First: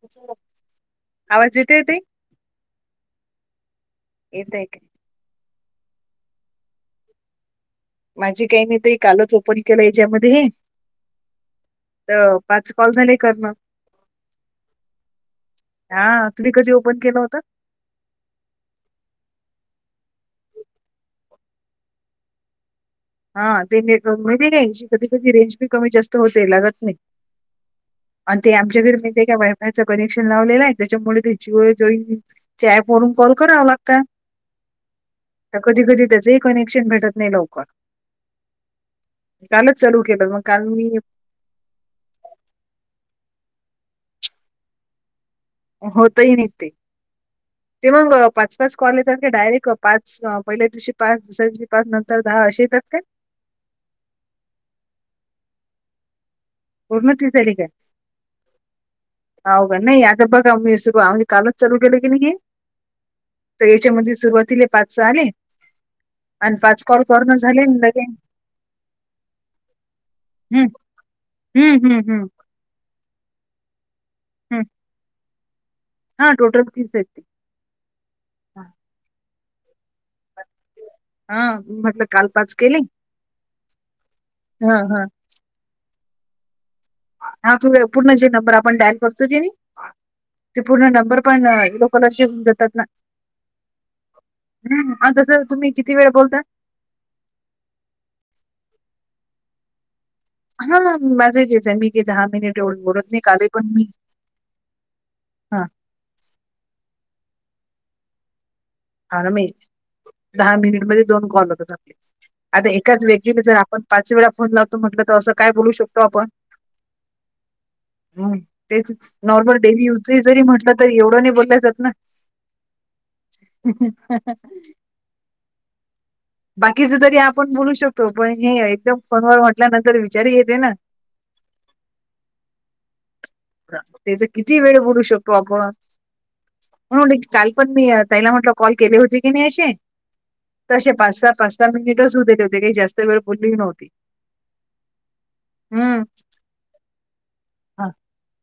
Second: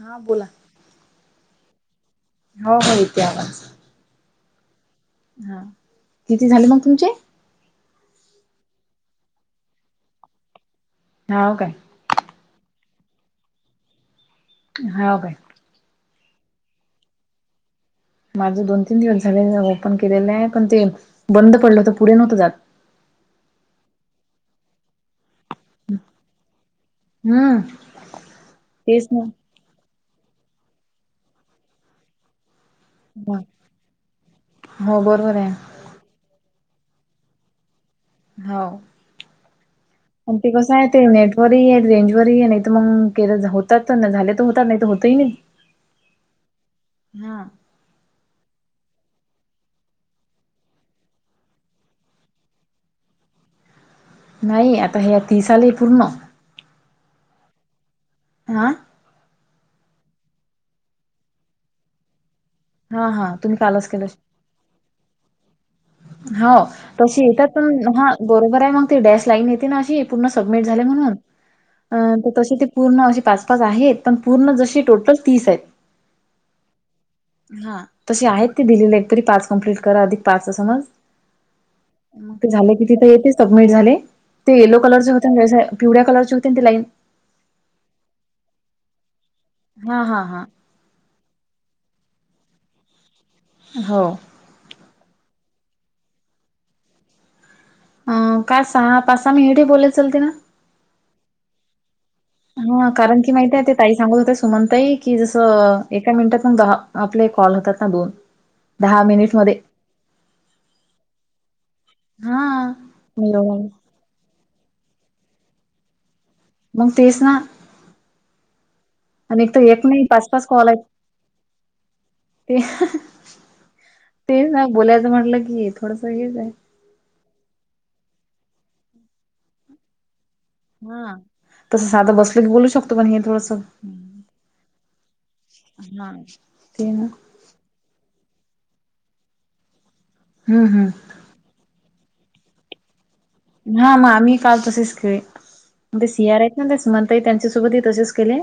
हा बोला आवाज येतेय ताई. हो हो येते आवाज. येते येते हा किती झाले मंग तुमचे? माझे काही नाही ते हे कालच ओपन केलं हेच्यामध्ये हे हा हो काय? तर पाच कॉल झाले करन. हा हो काय? हा तुम्ही कधी ओपन केलं होत? माझं दोन तीन दिवस झाले मी ओपन केलेलं नाही पण ते बंद पडलं होतं पुढे नव्हतं जात. हा ते नेटवर्क माहितीे आहे काय कधी कधी रेंज बी कमी जास्त होते लागतच नाही. हम्म आणि ते आमच्या घरी तेच माहिती ना. आहे काय वाई ह्याच कनेक्शन लावलेलं आहे त्याच्यामुळे ते जिओ जॉईन त्या अँपवरून कॉल करावा लागता हो बरोबर आहे. तर कधी कधी त्याचे हे कनेक्शन भेटत नाही लवकर हां कालच चालू केलं मग काल मी वर रेंज वर ही नाही तर मंग केलं होतात. झाले तर होतात नाही होतही नाही. होत ते ही हा. निघते मंग पाच पाच कॉल येतात की डायरेक्ट पाच च पहिल्या दिवशी पाच, दुसऱ्या दिवशी पाच नंतर दहा असे येतात काय? नाही आता तीस आले पूर्ण. पूर्ण तीस झाली काय? हा.. औ गं नाही आहे आता बघा मी सुरू आम्ही कालच चालू केलं की नाय हे हा हा तुम्ही तर कालच केलं. हेच्यामध्ये सुरवातीला पाच सहा आले. हो.. आणि कॉल तशी करणं येतात झाले आणि पण लगे हा बरोबर आहे मंग ती डॅश लाईन येते ना अशी पूर्ण सबमिट झाले म्हणून ह्म अ, ह्म ह्म्म तर तशी ती पूर्ण अशे पाच पाच आहेत. पण पूर्ण जशी टोटल तीस आहेत. हा टोटल तीस आहेत ते हा तशी आहेत हां, ते दिलेली एकतरी पाच कम्प्लीट करा अधिक पाचचा समज हा मी म्हटलं. काल ते झाले केले. किती ते येत ते सबमिट झाले ते येलो हां, हां. कलरचे होते ना हे ज्या पिवळ्या कलरचे होते न ते लाईन आपण अ पूर्ण जे नंबर आपण डायल करतो कनी हा हा हा.. ते पूर्ण नंबर पणोकॉलरशिप देतात ना. हो. हम तसं तुम्ही किती वेळ बोलता. हा का सहा पाच सहा मिनिटे बोले चालते ना हा माझा घेतच आहे मी जे दहा मिनिट एवढून हां, बोलत नाही कारण की काल हे माहिती पण आहे मी ते म्हणताय की जस हां, एका मिनिटात मग दहा आपले कॉल होतात ना दोन. ह म दहा मिनिटमध्ये दोन कॉल होतात आपले हा आता एकाच मी वेगळीने जर एवढं आपण. पाच वेळा फोन लावतो म्हटलं तर असं काय बोलू शकतो आपण. मग तेच ना. हम तेच आणि एक नॉर्मल तर एक डेली नाही य पाच जरी पाच कॉल म्हटलं आहेत तरी एवढं नाही बोललाय जात ना. ते तेच ना बोलायचं म्हटलं की थोडस हेच आहे. बाकीच तरी आपण बोलू शकतो पण हे एकदम फोनवर म्हटल्यानंतर विचारी येते ना. हा तसं साधं बसलो की बोलू शकतो पण हे थोडंसं ते तर किती वेळ बोलू शकतो आपण. हा ते ना म्हणून काल पण मी ताई ला म्हटलं कॉल केले होती की नाही अेशे हम्म तसे हम्म पास. त पाच स मिनिटच हो ते होते काही जास्त. त्यागळे पोलली. हा मग आम्ही काल तसेच केले हम्म ते सियार आहेत ना ते सुमताई त्यांच्यासोबतही तसेच केले.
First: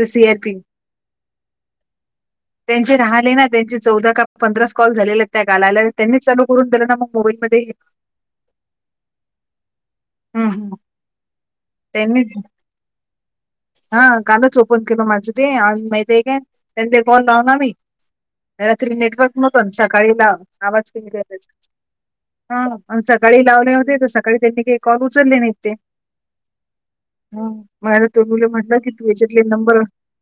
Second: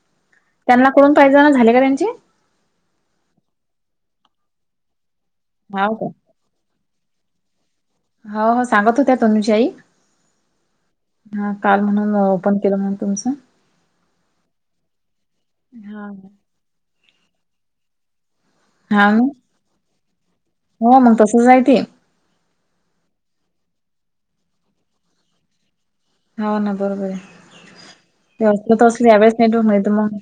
The C R P. त्यांना कून पाहिजे ना झाले का त्यांची. त्यांचे राहिले ना त्यांचे चौदा का पंधरा कॉल झालेले त्या गालाला हाव का त्यांनी चालू. होऊन दिला ना मग मोबाईलमध्ये. हो हो सांगत होत्या तनुजाई. हम् हम्. हा काल म्हणून ओपन केलं म्ह तुमचं? हा कालच ओपन केलं माझं ते आणि हा माहिती आहे का त्यां ते कॉल लाव ना मी. रात्री हा नेटवर्क हो मून सकाळीला आवाज मग तसच आहे ते हा आण सकाळी लावले होते तर सकाळी त्यांनी काही कॉल उचलले नाहीत ते. हो ना बरोबर आहे. ते मूले म्हट असलं तर की असलं तू यावेळेस हच्यातले नेटवर्क नाही नंबर तर मग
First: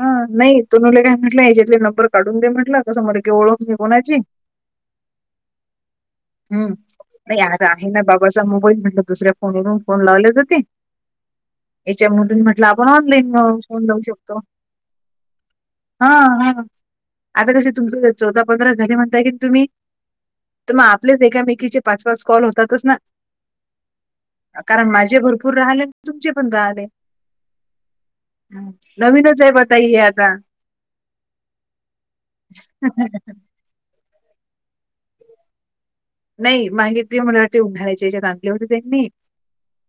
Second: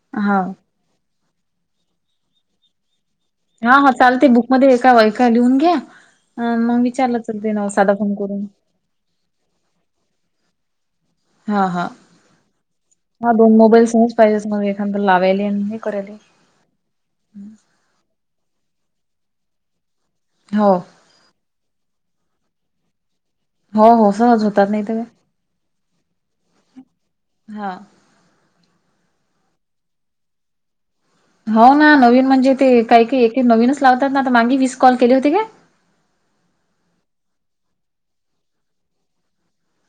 ह हा नाही. तो मुले काय म्हटला याच्यातले नंबर काढून दे म्हटलं. कसा मध्ये तेवढं. हा हा चालते बुकमध्येध्ये एका एका लिहून घ्या. हम् मग विचारलं नाही चालते आता आहे साधा ना फोन बाबाचा करून मोबाईल म्हटलं दुसऱ्या फोनवरून फोन लावले जाते. हा हा याच्यामून म्हटलं आपण हा ऑनलाईन दोन फोन मोबाईल लावू सहज शकतो. पाहिजेच मग एखादा लावायले आणि हे हा करायले हा. आता कसे तुमच चौदा पंधरा झाले म्हणताय की तुम्ही हो तू आ पल्या एकामेकीचे पाच पाच कॉल होतातच ना. हो हो सहज होतात नाही कारण तर माझे काय भरपूर राहाले तुमचे? पण गार आहे हा नवीन जय बताये आता हो ना नवीन म्हणजे ते काही काही एक नवीनच लावतात ना मागे विीस कॉल केले होते का? नाही मागित तली मला वाट उन्हााळ्याची याच्या दांगलीवरती त्यांनी.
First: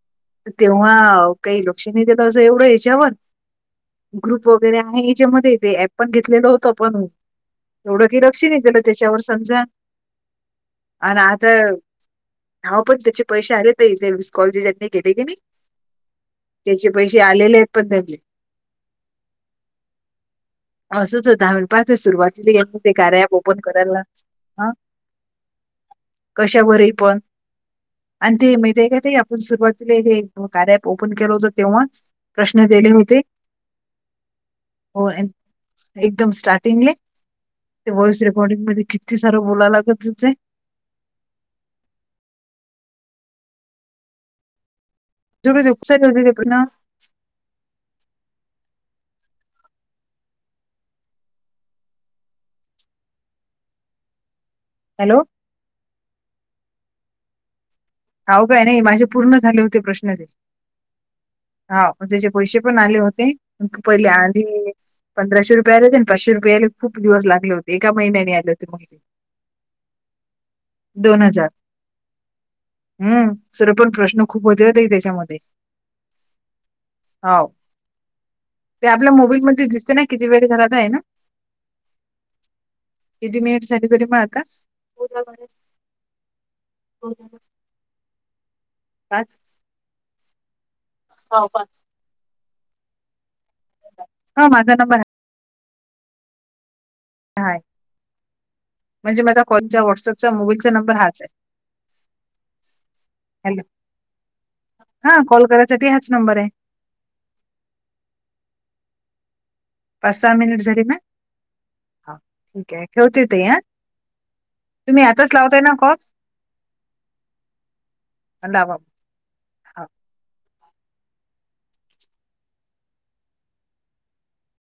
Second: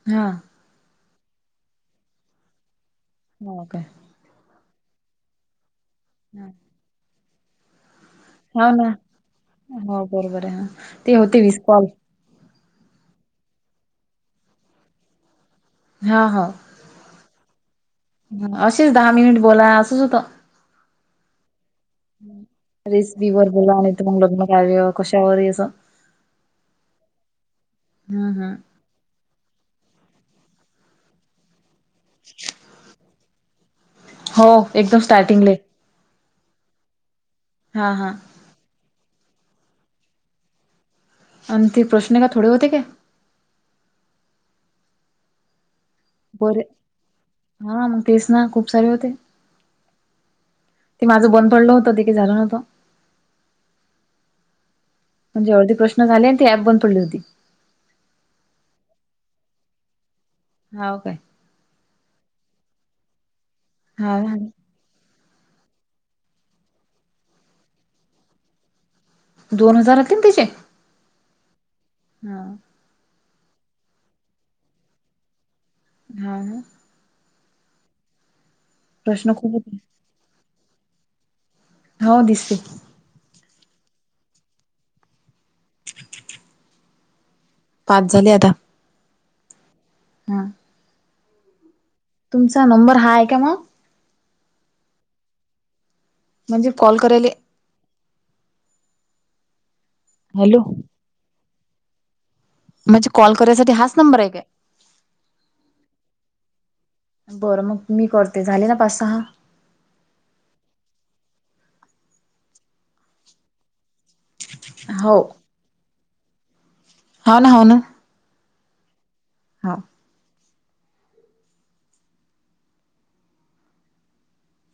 हा. तेव्हा काही लक्ष नेते तर असं एवढं याच्यावर. मह काय? ग्रुप वगैरे आहे या्याच्यामध्ये ये ऍप पण घेतलेलं होत पण एवढं केलं. हा ना हो बरोबर आहे हा. ते आणि होते आता वीस कॉल हव पण त्याचे पैसे आलेत ते कॉलेज जनी गेले की नाही. हा हा त्याचे पैसे आलेले आहेत पण त्यांनी असेच दहा मिनिट बोला असंच होत. असंच होता पाहत सुरुवातीला ते कार्य ॲप ओपन करायला. खशावर येस. कशावररही पण हम्म आणि ते हम्म माती आहे का ते आ पण सुरुवातीला हे कार्यप ओपन केलं होत तेव्हा प्रश्न दिले होते. हो एकदम हो, अन स्टार्टिंगले. एकदम स्टार्टिंगले हा हा वॉइस रेकॉर्डिंग मध्ये किती सारं बोलाव लागत जे आणि ते प्रश्न आहे का थोडे होते काय? जरू दुसा बरे [unintelligible] हा मग तेच ना खूप सारे होते ते माझं बंद पडलं होत तेे काय झालं नव्हतं हॅलो जेवढे प्रश्न झाले ते ऍप बंद पडली होती. हव काय नाही माझे पूर्ण झाले होते प्रश्न ते हाव काय? हा त्याचे पैसे पण आले होते पहिले हा हा. आधी पंधराशे रुपये आले होते आणि पाचशे रुपये यायला खूप दिवस लागले होते एका महिन्याने आले होते. दोन हजार होतील तीचे दोन हजार हा हम्म सर पण प्रश्न खूप होते हा ताई त्याच्यामध्ये. [unintelligible] हो ते आपल्या प्रश्न मोबाईल खूप मध्ये होते दिसते ना किती वेळ झाला तर आहे ना हो दिसलेत की मी सारी साठी मारल का [inaudible] हो पाच झाले आता पाच हंम सावकाश तुमचा नंबर हा आहे का मग? हो माझा नंबर आहे म्हणजे कॉल करायले हाय म्हणजे माझं कॉलच्या व्हॉटसअपच्या, हॅलो मोबाईलचा नंबर हाच आहे. म्हणजे कॉल हॅलो करायसाठी हाच नंबर आहे काय? हा कॉल करायसाठी हाच नंबर आहे. बरं मग मी करते झाले ना पाच सहा पाच सहा मिनिट झाले ना ठीक आहे ठेवते ताई. तुम्ही हो यातच लावताय ना काॅल हा ना हो ना अडाबा [unintelligible] हा